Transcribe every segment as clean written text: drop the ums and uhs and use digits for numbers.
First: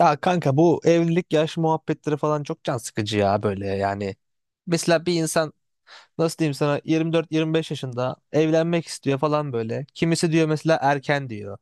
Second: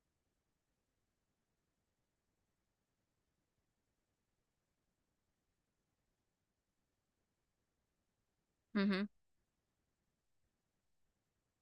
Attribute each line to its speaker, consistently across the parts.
Speaker 1: Ya kanka bu evlilik yaş muhabbetleri falan çok can sıkıcı ya böyle yani. Mesela bir insan nasıl diyeyim sana 24-25 yaşında
Speaker 2: Hı
Speaker 1: evlenmek
Speaker 2: hı.
Speaker 1: istiyor falan böyle. Kimisi diyor mesela erken diyor.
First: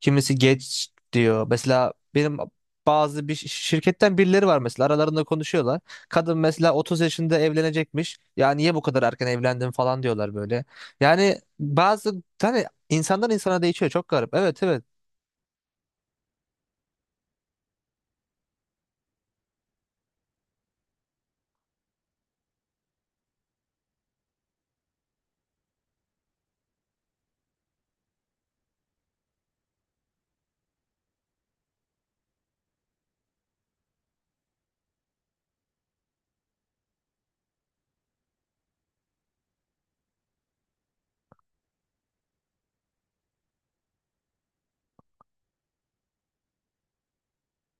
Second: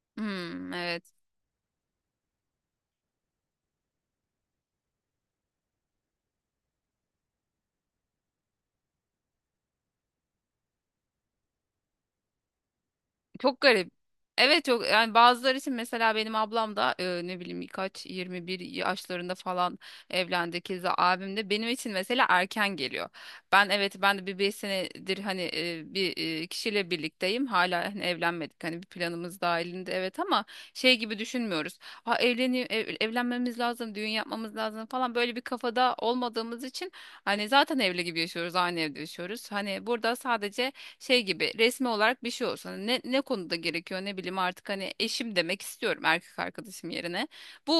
Speaker 1: Kimisi
Speaker 2: Hmm,
Speaker 1: geç
Speaker 2: evet.
Speaker 1: diyor. Mesela benim bazı bir şirketten birileri var mesela aralarında konuşuyorlar. Kadın mesela 30 yaşında evlenecekmiş. Ya niye bu kadar erken evlendin falan diyorlar böyle. Yani bazı hani insandan
Speaker 2: Çok
Speaker 1: insana değişiyor
Speaker 2: garip.
Speaker 1: çok garip. Evet,
Speaker 2: Evet,
Speaker 1: evet.
Speaker 2: çok, yani bazıları için, mesela benim ablam da ne bileyim, kaç 21 yaşlarında falan evlendi. Keza abim de benim için mesela erken geliyor. Evet, ben de bir 5 senedir hani bir kişiyle birlikteyim. Hala hani evlenmedik. Hani bir planımız dahilinde, evet, ama şey gibi düşünmüyoruz. Ha, evlenmemiz lazım, düğün yapmamız lazım falan, böyle bir kafada olmadığımız için hani zaten evli gibi yaşıyoruz, aynı evde yaşıyoruz. Hani burada sadece şey gibi resmi olarak bir şey olsun. Hani ne konuda gerekiyor, ne bileyim artık, hani eşim demek istiyorum erkek arkadaşım yerine. Bu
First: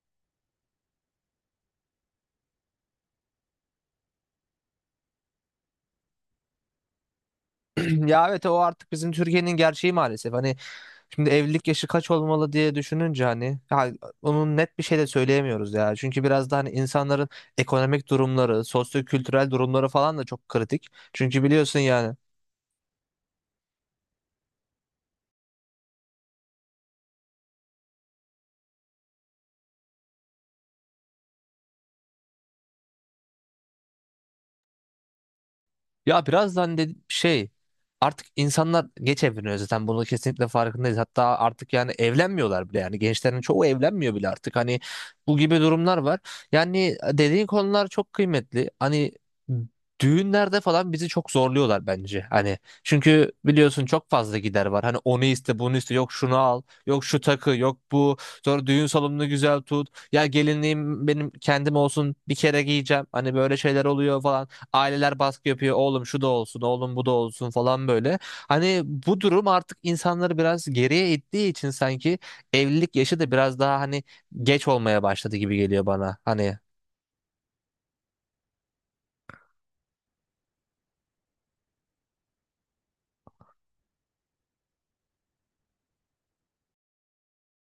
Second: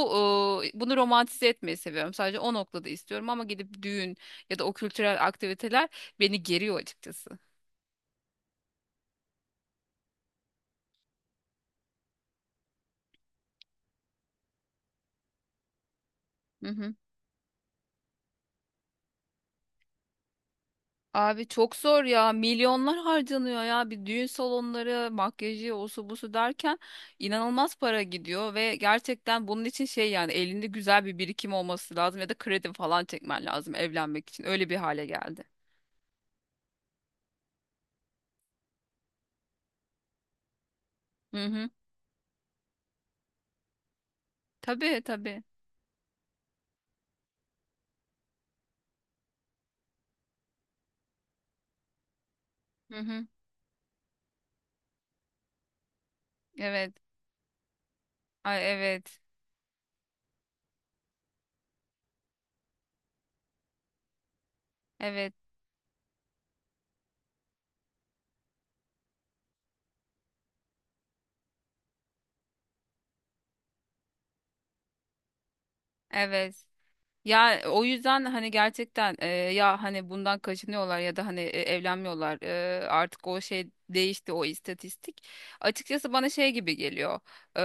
Speaker 2: Bunu romantize etmeyi seviyorum. Sadece o noktada istiyorum ama gidip düğün ya da o kültürel aktiviteler beni geriyor açıkçası.
Speaker 1: Ya evet, o artık bizim Türkiye'nin gerçeği maalesef. Hani şimdi evlilik yaşı kaç olmalı diye düşününce hani ya onun net bir şey de söyleyemiyoruz ya. Çünkü biraz da
Speaker 2: Hı
Speaker 1: hani
Speaker 2: hı.
Speaker 1: insanların ekonomik durumları, sosyo-kültürel durumları falan da çok kritik. Çünkü
Speaker 2: Abi, çok
Speaker 1: biliyorsun
Speaker 2: zor
Speaker 1: yani.
Speaker 2: ya. Milyonlar harcanıyor ya. Bir düğün salonları, makyajı, osu busu derken inanılmaz para gidiyor ve gerçekten bunun için şey, yani elinde güzel bir birikim olması lazım ya da kredi falan çekmen lazım evlenmek için. Öyle bir hale geldi.
Speaker 1: Ya birazdan de şey, artık insanlar geç evleniyor zaten, bunu kesinlikle farkındayız. Hatta
Speaker 2: Hı hı.
Speaker 1: artık yani evlenmiyorlar bile, yani gençlerin çoğu evlenmiyor bile artık, hani
Speaker 2: Tabii,
Speaker 1: bu
Speaker 2: tabii.
Speaker 1: gibi durumlar var. Yani dediğin konular çok kıymetli. Hani düğünlerde falan bizi çok zorluyorlar bence. Hani
Speaker 2: Hı hı.
Speaker 1: çünkü biliyorsun çok fazla gider var. Hani onu iste, bunu iste, yok şunu al,
Speaker 2: Evet.
Speaker 1: yok şu takı, yok bu.
Speaker 2: Ay,
Speaker 1: Sonra düğün
Speaker 2: evet.
Speaker 1: salonunu güzel tut. Ya gelinliğim benim kendim olsun, bir kere giyeceğim. Hani böyle şeyler oluyor falan. Aileler
Speaker 2: Evet.
Speaker 1: baskı yapıyor. Oğlum şu da olsun, oğlum bu da olsun falan böyle. Hani bu durum artık insanları biraz geriye ittiği için sanki evlilik yaşı da biraz daha hani geç olmaya başladı gibi geliyor bana. Hani
Speaker 2: Evet. Ya, o yüzden hani gerçekten ya hani bundan kaçınıyorlar ya da hani evlenmiyorlar. Artık o şey değişti, o istatistik. Açıkçası bana şey gibi geliyor. E,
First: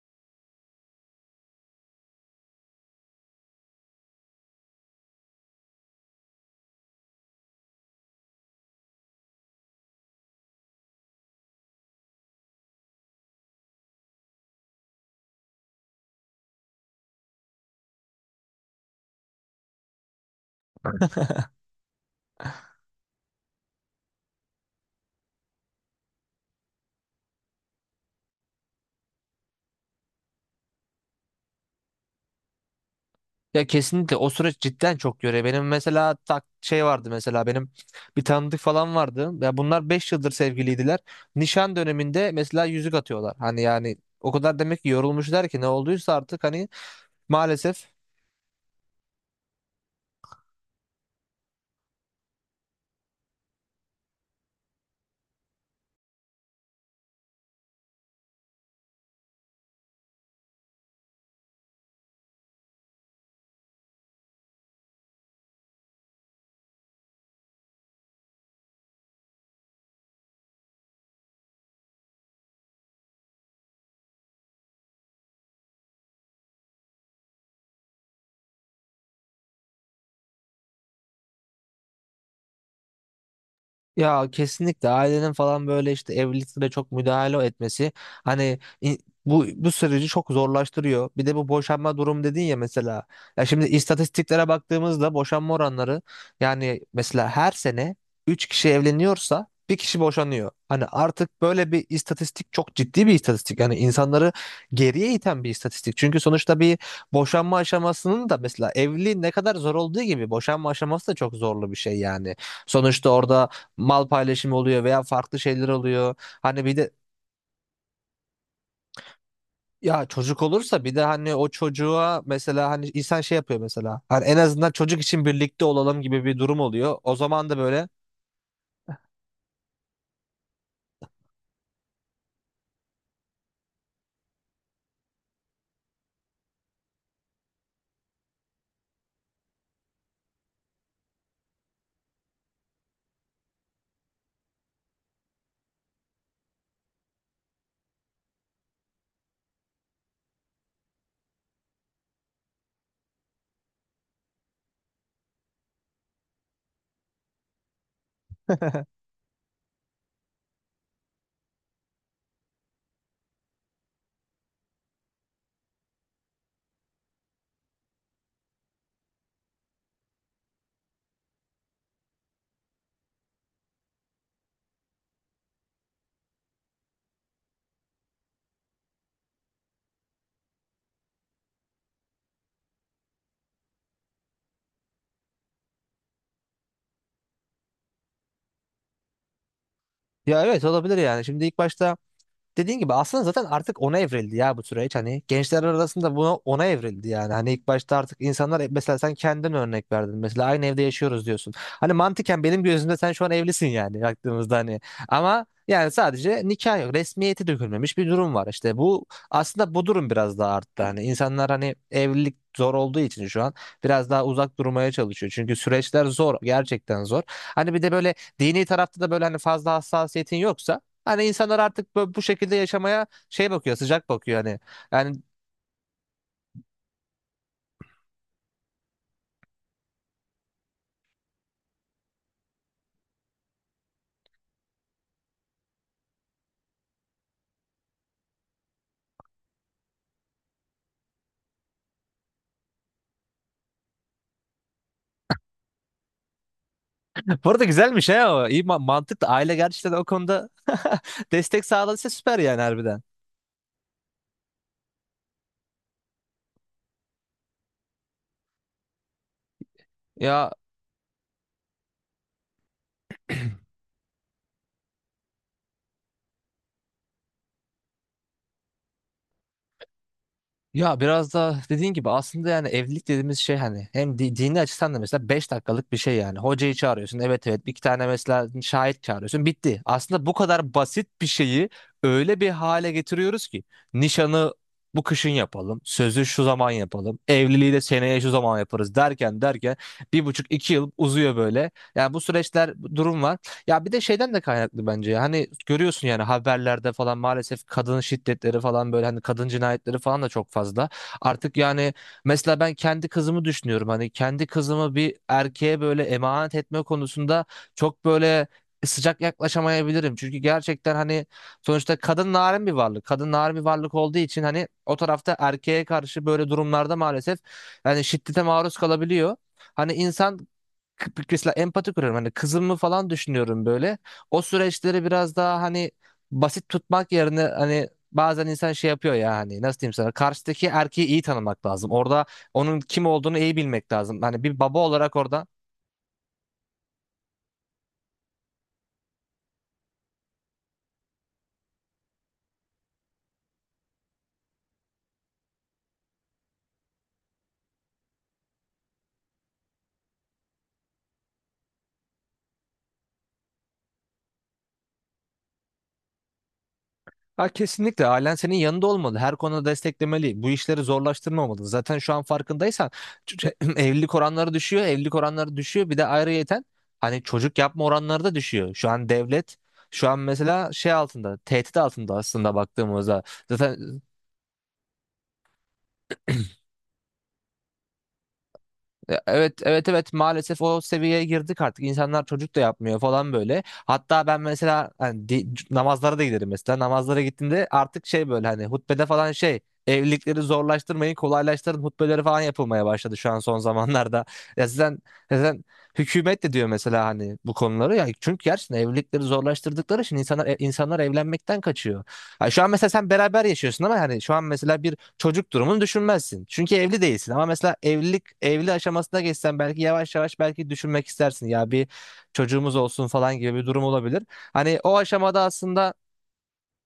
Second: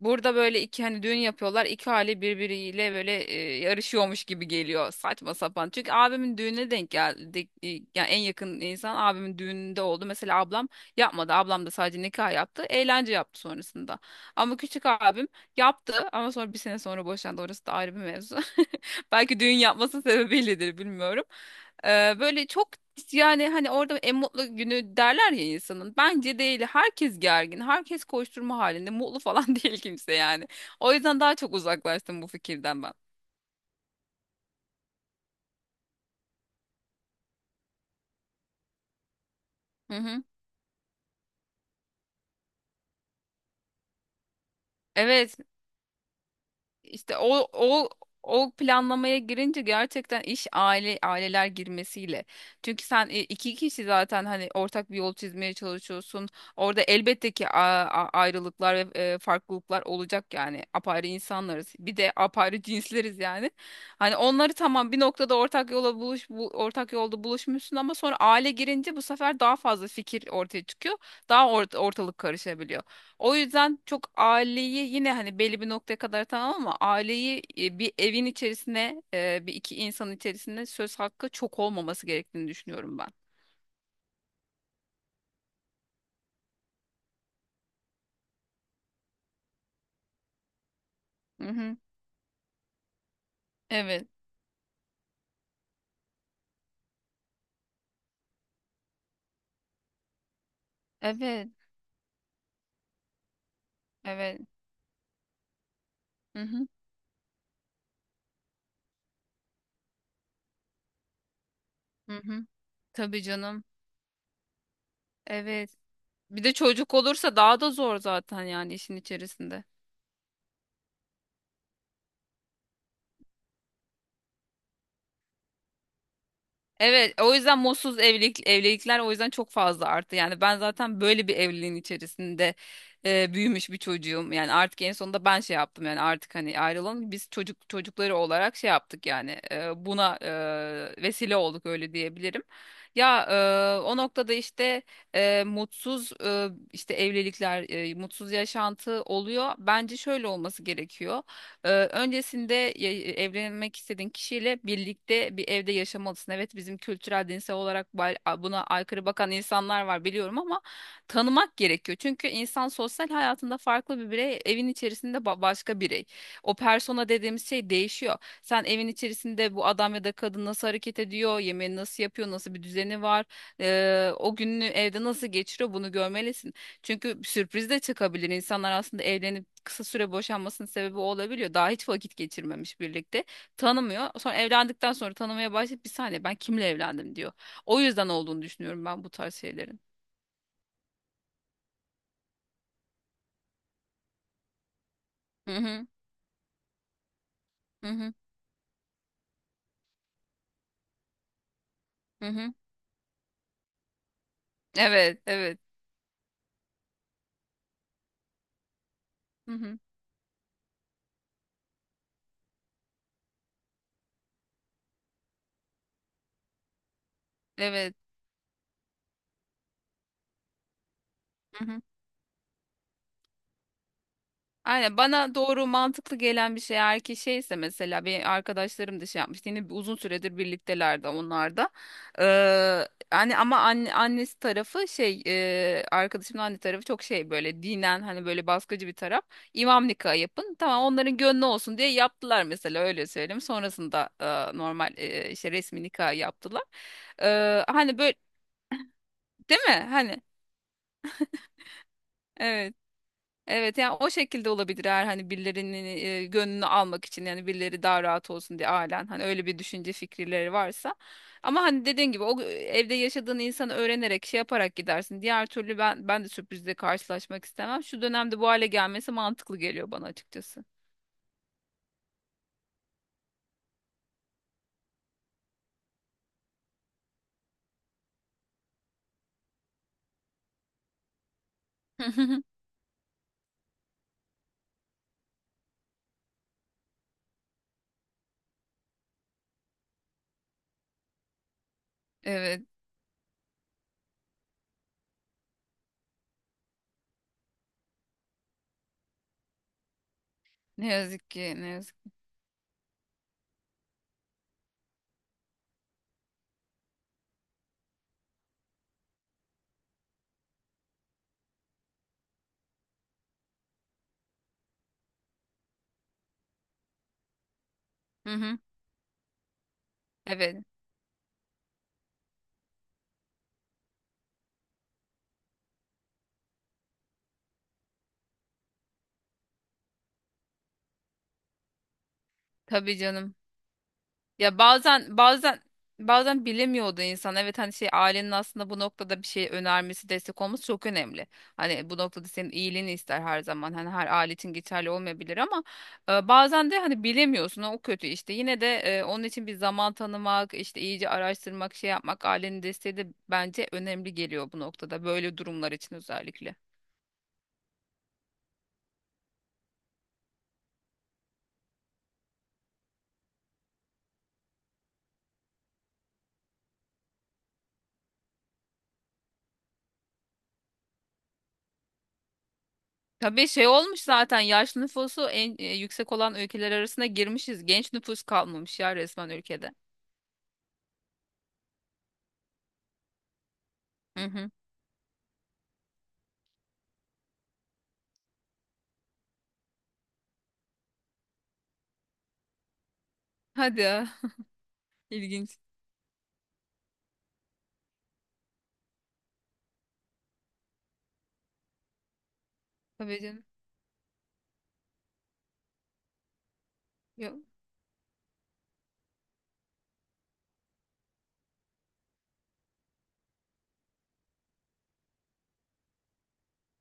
Speaker 2: Burada böyle iki hani düğün yapıyorlar. İki aile birbiriyle böyle yarışıyormuş gibi geliyor. Saçma sapan. Çünkü abimin düğününe denk geldi. Yani en yakın insan abimin düğününde oldu. Mesela ablam yapmadı. Ablam da sadece nikah yaptı. Eğlence yaptı sonrasında. Ama küçük abim yaptı ama sonra bir sene sonra boşandı. Orası da ayrı bir mevzu. Belki düğün yapması sebebiyledir, bilmiyorum. Böyle çok, yani hani orada en mutlu günü derler ya insanın. Bence değil. Herkes gergin. Herkes koşturma halinde. Mutlu falan değil kimse yani. O yüzden daha çok uzaklaştım bu fikirden ben.
Speaker 1: ya kesinlikle o süreç cidden çok yoruyor. Benim mesela şey vardı, mesela benim bir tanıdık falan vardı. Ya bunlar
Speaker 2: Hı
Speaker 1: 5
Speaker 2: hı.
Speaker 1: yıldır sevgiliydiler. Nişan döneminde mesela yüzük atıyorlar. Hani yani o kadar demek ki
Speaker 2: Evet.
Speaker 1: yorulmuşlar ki, ne olduysa artık hani,
Speaker 2: İşte o
Speaker 1: maalesef.
Speaker 2: o o planlamaya girince gerçekten iş, aileler girmesiyle. Çünkü sen, iki kişi zaten hani ortak bir yol çizmeye çalışıyorsun. Orada elbette ki ayrılıklar ve farklılıklar olacak yani. Apayrı insanlarız. Bir de apayrı cinsleriz yani. Hani onları tamam bir noktada ortak yolda buluşmuşsun, ama sonra aile girince bu sefer daha fazla fikir ortaya çıkıyor. Daha ortalık karışabiliyor. O yüzden çok aileyi yine hani belli bir noktaya kadar tamam, ama aileyi, bir evin içerisine, bir iki insan içerisinde söz hakkı çok olmaması gerektiğini düşünüyorum ben.
Speaker 1: Ya kesinlikle ailenin falan böyle işte evliliklere çok müdahale etmesi hani bu süreci çok zorlaştırıyor. Bir de bu
Speaker 2: Hı hı.
Speaker 1: boşanma durum dedin ya mesela. Ya şimdi
Speaker 2: Evet.
Speaker 1: istatistiklere baktığımızda boşanma oranları, yani mesela her sene 3 kişi evleniyorsa bir kişi boşanıyor. Hani artık
Speaker 2: Evet.
Speaker 1: böyle bir istatistik, çok ciddi bir istatistik. Yani insanları
Speaker 2: Evet.
Speaker 1: geriye iten bir istatistik. Çünkü
Speaker 2: Hı
Speaker 1: sonuçta
Speaker 2: hı.
Speaker 1: bir boşanma aşamasının da, mesela evliliğin ne kadar zor olduğu gibi, boşanma aşaması da çok zorlu bir şey
Speaker 2: Hı
Speaker 1: yani.
Speaker 2: hı.
Speaker 1: Sonuçta
Speaker 2: Tabii
Speaker 1: orada
Speaker 2: canım.
Speaker 1: mal paylaşımı oluyor veya farklı şeyler
Speaker 2: Evet.
Speaker 1: oluyor.
Speaker 2: Bir de
Speaker 1: Hani bir de
Speaker 2: çocuk olursa daha da zor zaten yani, işin içerisinde.
Speaker 1: ya çocuk olursa bir de hani o çocuğa mesela hani insan şey yapıyor mesela. Hani en azından çocuk için birlikte olalım gibi bir durum oluyor. O
Speaker 2: Evet, o
Speaker 1: zaman da
Speaker 2: yüzden
Speaker 1: böyle.
Speaker 2: mutsuz evlilikler o yüzden çok fazla arttı. Yani ben zaten böyle bir evliliğin içerisinde büyümüş bir çocuğum. Yani artık en sonunda ben şey yaptım, yani artık hani ayrılalım. Biz çocukları olarak şey yaptık, yani buna vesile olduk, öyle diyebilirim. Ya, o noktada işte, mutsuz, işte evlilikler, mutsuz yaşantı oluyor. Bence şöyle olması gerekiyor. Öncesinde evlenmek istediğin kişiyle birlikte bir evde yaşamalısın. Evet, bizim kültürel dinsel olarak buna aykırı bakan insanlar var biliyorum, ama tanımak gerekiyor. Çünkü insan sosyal hayatında farklı bir birey, evin içerisinde başka birey. O persona dediğimiz şey değişiyor. Sen evin içerisinde bu adam ya da kadın nasıl hareket ediyor, yemeğini nasıl yapıyor, nasıl bir düzeni var, o gününü evde nasıl geçiriyor, bunu görmelisin. Çünkü sürpriz de çıkabilir. İnsanlar aslında evlenip kısa süre boşanmasının sebebi o olabiliyor. Daha hiç vakit geçirmemiş birlikte. Tanımıyor. Sonra evlendikten sonra tanımaya başlayıp, bir saniye, ben kimle evlendim, diyor. O yüzden olduğunu düşünüyorum ben bu tarz şeylerin.
Speaker 1: Ya evet, olabilir yani. Şimdi ilk başta dediğin gibi aslında zaten artık ona evrildi ya bu süreç, hani
Speaker 2: Hı
Speaker 1: gençler
Speaker 2: hı
Speaker 1: arasında ona evrildi yani, hani ilk
Speaker 2: hı
Speaker 1: başta
Speaker 2: hı
Speaker 1: artık insanlar, mesela sen kendin örnek verdin, mesela aynı evde yaşıyoruz diyorsun, hani
Speaker 2: hı.
Speaker 1: mantıken
Speaker 2: Hı.
Speaker 1: benim gözümde sen şu an evlisin yani baktığımızda, hani
Speaker 2: Evet,
Speaker 1: ama
Speaker 2: evet.
Speaker 1: yani sadece nikah yok, resmiyeti dökülmemiş bir durum var işte. Bu,
Speaker 2: Hı
Speaker 1: aslında
Speaker 2: hı.
Speaker 1: bu durum biraz daha arttı, hani insanlar hani evlilik zor olduğu için şu an biraz daha uzak durmaya çalışıyor, çünkü süreçler zor, gerçekten zor. Hani bir de
Speaker 2: Evet.
Speaker 1: böyle dini tarafta da böyle hani fazla hassasiyetin yoksa. Hani insanlar
Speaker 2: Hı hı.
Speaker 1: artık bu şekilde yaşamaya şey bakıyor, sıcak bakıyor hani.
Speaker 2: Aynen,
Speaker 1: Yani
Speaker 2: bana doğru mantıklı gelen bir şey, eğer ki şeyse. Mesela bir arkadaşlarım da şey yapmıştı, yine uzun süredir birliktelerdi onlar da. Hani ama, annesi tarafı şey, arkadaşımın anne tarafı çok şey, böyle dinen hani böyle baskıcı bir taraf. İmam nikahı yapın, tamam, onların gönlü olsun diye yaptılar mesela, öyle söyleyeyim. Sonrasında normal işte resmi nikah yaptılar.
Speaker 1: bu arada
Speaker 2: Hani
Speaker 1: güzelmiş
Speaker 2: böyle,
Speaker 1: he o. İyi, mantıklı. Aile
Speaker 2: değil mi?
Speaker 1: gerçekten o
Speaker 2: Hani,
Speaker 1: konuda destek sağladıysa süper yani,
Speaker 2: evet.
Speaker 1: harbiden.
Speaker 2: Evet, yani o şekilde olabilir eğer hani birilerinin gönlünü almak için, yani birileri daha rahat olsun diye, ailen hani öyle bir düşünce
Speaker 1: Ya
Speaker 2: fikirleri varsa. Ama hani dediğin gibi, o evde yaşadığın insanı öğrenerek, şey yaparak gidersin. Diğer türlü ben de sürprizle karşılaşmak istemem. Şu dönemde bu hale gelmesi mantıklı geliyor bana açıkçası.
Speaker 1: Ya biraz da dediğin gibi aslında yani evlilik dediğimiz şey, hani hem dini açıdan da mesela 5 dakikalık bir şey yani. Hocayı çağırıyorsun, evet, evet, bir iki tane mesela şahit çağırıyorsun, bitti. Aslında bu kadar basit bir şeyi öyle bir hale getiriyoruz ki nişanı bu kışın yapalım, sözü şu zaman yapalım, evliliği de seneye şu zaman yaparız derken derken bir buçuk iki yıl uzuyor böyle. Yani bu
Speaker 2: Evet,
Speaker 1: süreçler, bu durum var. Ya bir de şeyden de kaynaklı bence ya. Hani görüyorsun yani haberlerde falan, maalesef kadın şiddetleri falan böyle, hani kadın cinayetleri falan da çok fazla.
Speaker 2: ne yazık
Speaker 1: Artık
Speaker 2: ki, ne
Speaker 1: yani
Speaker 2: yazık.
Speaker 1: mesela ben kendi kızımı düşünüyorum. Hani kendi kızımı bir erkeğe böyle emanet etme konusunda çok böyle sıcak yaklaşamayabilirim. Çünkü gerçekten hani sonuçta kadın narin bir varlık. Kadın narin bir varlık olduğu için hani o tarafta erkeğe karşı böyle durumlarda maalesef yani
Speaker 2: Hı
Speaker 1: şiddete
Speaker 2: hı.
Speaker 1: maruz kalabiliyor. Hani insan
Speaker 2: Evet,
Speaker 1: mesela empati kuruyorum. Hani kızımı falan düşünüyorum böyle. O süreçleri biraz daha hani basit tutmak yerine hani bazen insan şey yapıyor ya, hani nasıl diyeyim sana, karşıdaki erkeği iyi tanımak lazım. Orada onun
Speaker 2: tabii
Speaker 1: kim olduğunu
Speaker 2: canım.
Speaker 1: iyi bilmek lazım. Hani bir
Speaker 2: Ya,
Speaker 1: baba olarak orada.
Speaker 2: bazen bilemiyordu insan. Evet, hani şey, ailenin aslında bu noktada bir şey önermesi, destek olması çok önemli. Hani bu noktada senin iyiliğini ister her zaman. Hani her aile için geçerli olmayabilir ama bazen de hani bilemiyorsun, o kötü işte. Yine de onun için bir zaman tanımak, işte iyice araştırmak, şey yapmak, ailenin desteği de bence önemli geliyor bu noktada. Böyle durumlar için özellikle.
Speaker 1: Ha, kesinlikle ailen senin yanında olmalı. Her konuda desteklemeli. Bu işleri zorlaştırmamalı. Zaten şu an farkındaysan evlilik oranları düşüyor. Evlilik oranları düşüyor. Bir de ayrıyeten hani çocuk yapma oranları da düşüyor. Şu an mesela şey altında, tehdit altında aslında baktığımızda.
Speaker 2: Tabii, şey
Speaker 1: Zaten
Speaker 2: olmuş zaten, yaşlı nüfusu en yüksek olan ülkeler arasına girmişiz. Genç nüfus kalmamış ya resmen
Speaker 1: Evet,
Speaker 2: ülkede.
Speaker 1: evet, evet, maalesef o seviyeye girdik. Artık insanlar çocuk da yapmıyor falan böyle. Hatta
Speaker 2: Hı
Speaker 1: ben
Speaker 2: hı.
Speaker 1: mesela hani namazlara da giderim, mesela namazlara gittiğimde artık şey böyle hani hutbede falan şey, evlilikleri zorlaştırmayın, kolaylaştırın hutbeleri falan yapılmaya başladı şu an son
Speaker 2: Hadi ya.
Speaker 1: zamanlarda. Ya zaten,
Speaker 2: İlginç.
Speaker 1: zaten hükümet de diyor mesela hani bu konuları ya, çünkü gerçekten evlilikleri zorlaştırdıkları için insanlar insanlar evlenmekten kaçıyor. Ha, şu an mesela sen
Speaker 2: Tabii
Speaker 1: beraber
Speaker 2: canım.
Speaker 1: yaşıyorsun ama hani şu an mesela bir çocuk durumunu düşünmezsin. Çünkü evli değilsin.
Speaker 2: Yok.
Speaker 1: Ama mesela evlilik evli aşamasına geçsen belki yavaş yavaş belki düşünmek istersin. Ya bir çocuğumuz olsun falan gibi bir durum olabilir. Hani o aşamada aslında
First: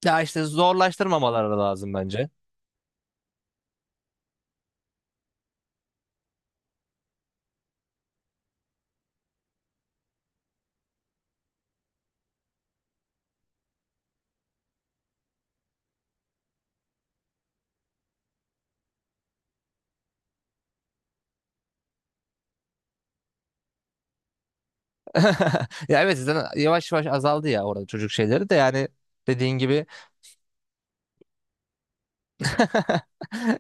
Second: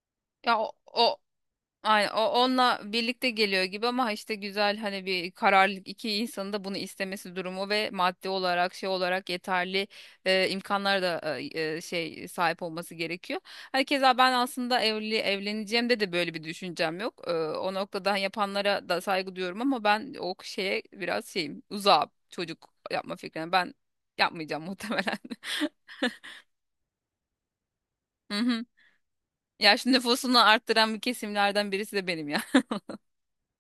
Speaker 1: ya işte
Speaker 2: Ya, o, o
Speaker 1: zorlaştırmamaları lazım
Speaker 2: aynen, o
Speaker 1: bence.
Speaker 2: onunla birlikte geliyor gibi, ama işte güzel hani bir kararlılık, iki insanın da bunu istemesi durumu ve maddi olarak, şey olarak, yeterli imkanlara da şey sahip olması gerekiyor. Hani keza ben aslında evleneceğimde de böyle bir düşüncem yok. O noktadan yapanlara da saygı duyuyorum, ama ben o şeye biraz şeyim, uzağım çocuk yapma fikrine. Ben yapmayacağım muhtemelen.
Speaker 1: Ya evet, zaten yavaş yavaş azaldı ya orada çocuk şeyleri de,
Speaker 2: Mhm.
Speaker 1: yani dediğin gibi.
Speaker 2: Yaşlı nüfusunu arttıran bir kesimlerden birisi de benim ya.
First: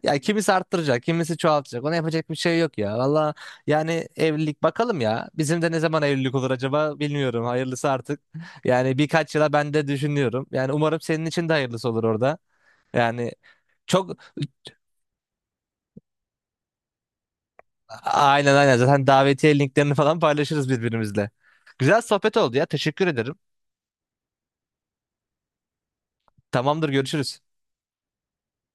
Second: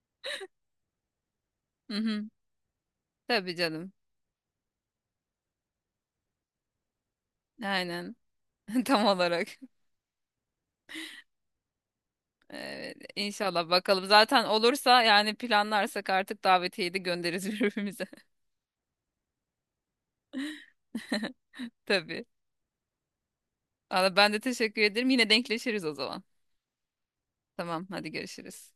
Speaker 1: Ya kimisi arttıracak, kimisi çoğaltacak. Ona
Speaker 2: Hı hı.
Speaker 1: yapacak bir şey yok ya. Valla,
Speaker 2: Tabii canım.
Speaker 1: yani evlilik, bakalım ya. Bizim de ne zaman evlilik olur acaba, bilmiyorum. Hayırlısı
Speaker 2: Aynen.
Speaker 1: artık. Yani
Speaker 2: Tam
Speaker 1: birkaç
Speaker 2: olarak.
Speaker 1: yıla ben de düşünüyorum. Yani umarım senin için de hayırlısı olur orada.
Speaker 2: Evet,
Speaker 1: Yani
Speaker 2: inşallah, bakalım.
Speaker 1: çok,
Speaker 2: Zaten olursa, yani planlarsak, artık davetiyeyi de göndeririz birbirimize.
Speaker 1: aynen, aynen, zaten davetiye linklerini falan paylaşırız birbirimizle. Güzel
Speaker 2: Tabii.
Speaker 1: sohbet oldu ya. Teşekkür ederim.
Speaker 2: Valla, ben de teşekkür ederim. Yine denkleşiriz o zaman.
Speaker 1: Tamamdır, görüşürüz.
Speaker 2: Tamam, hadi, görüşürüz.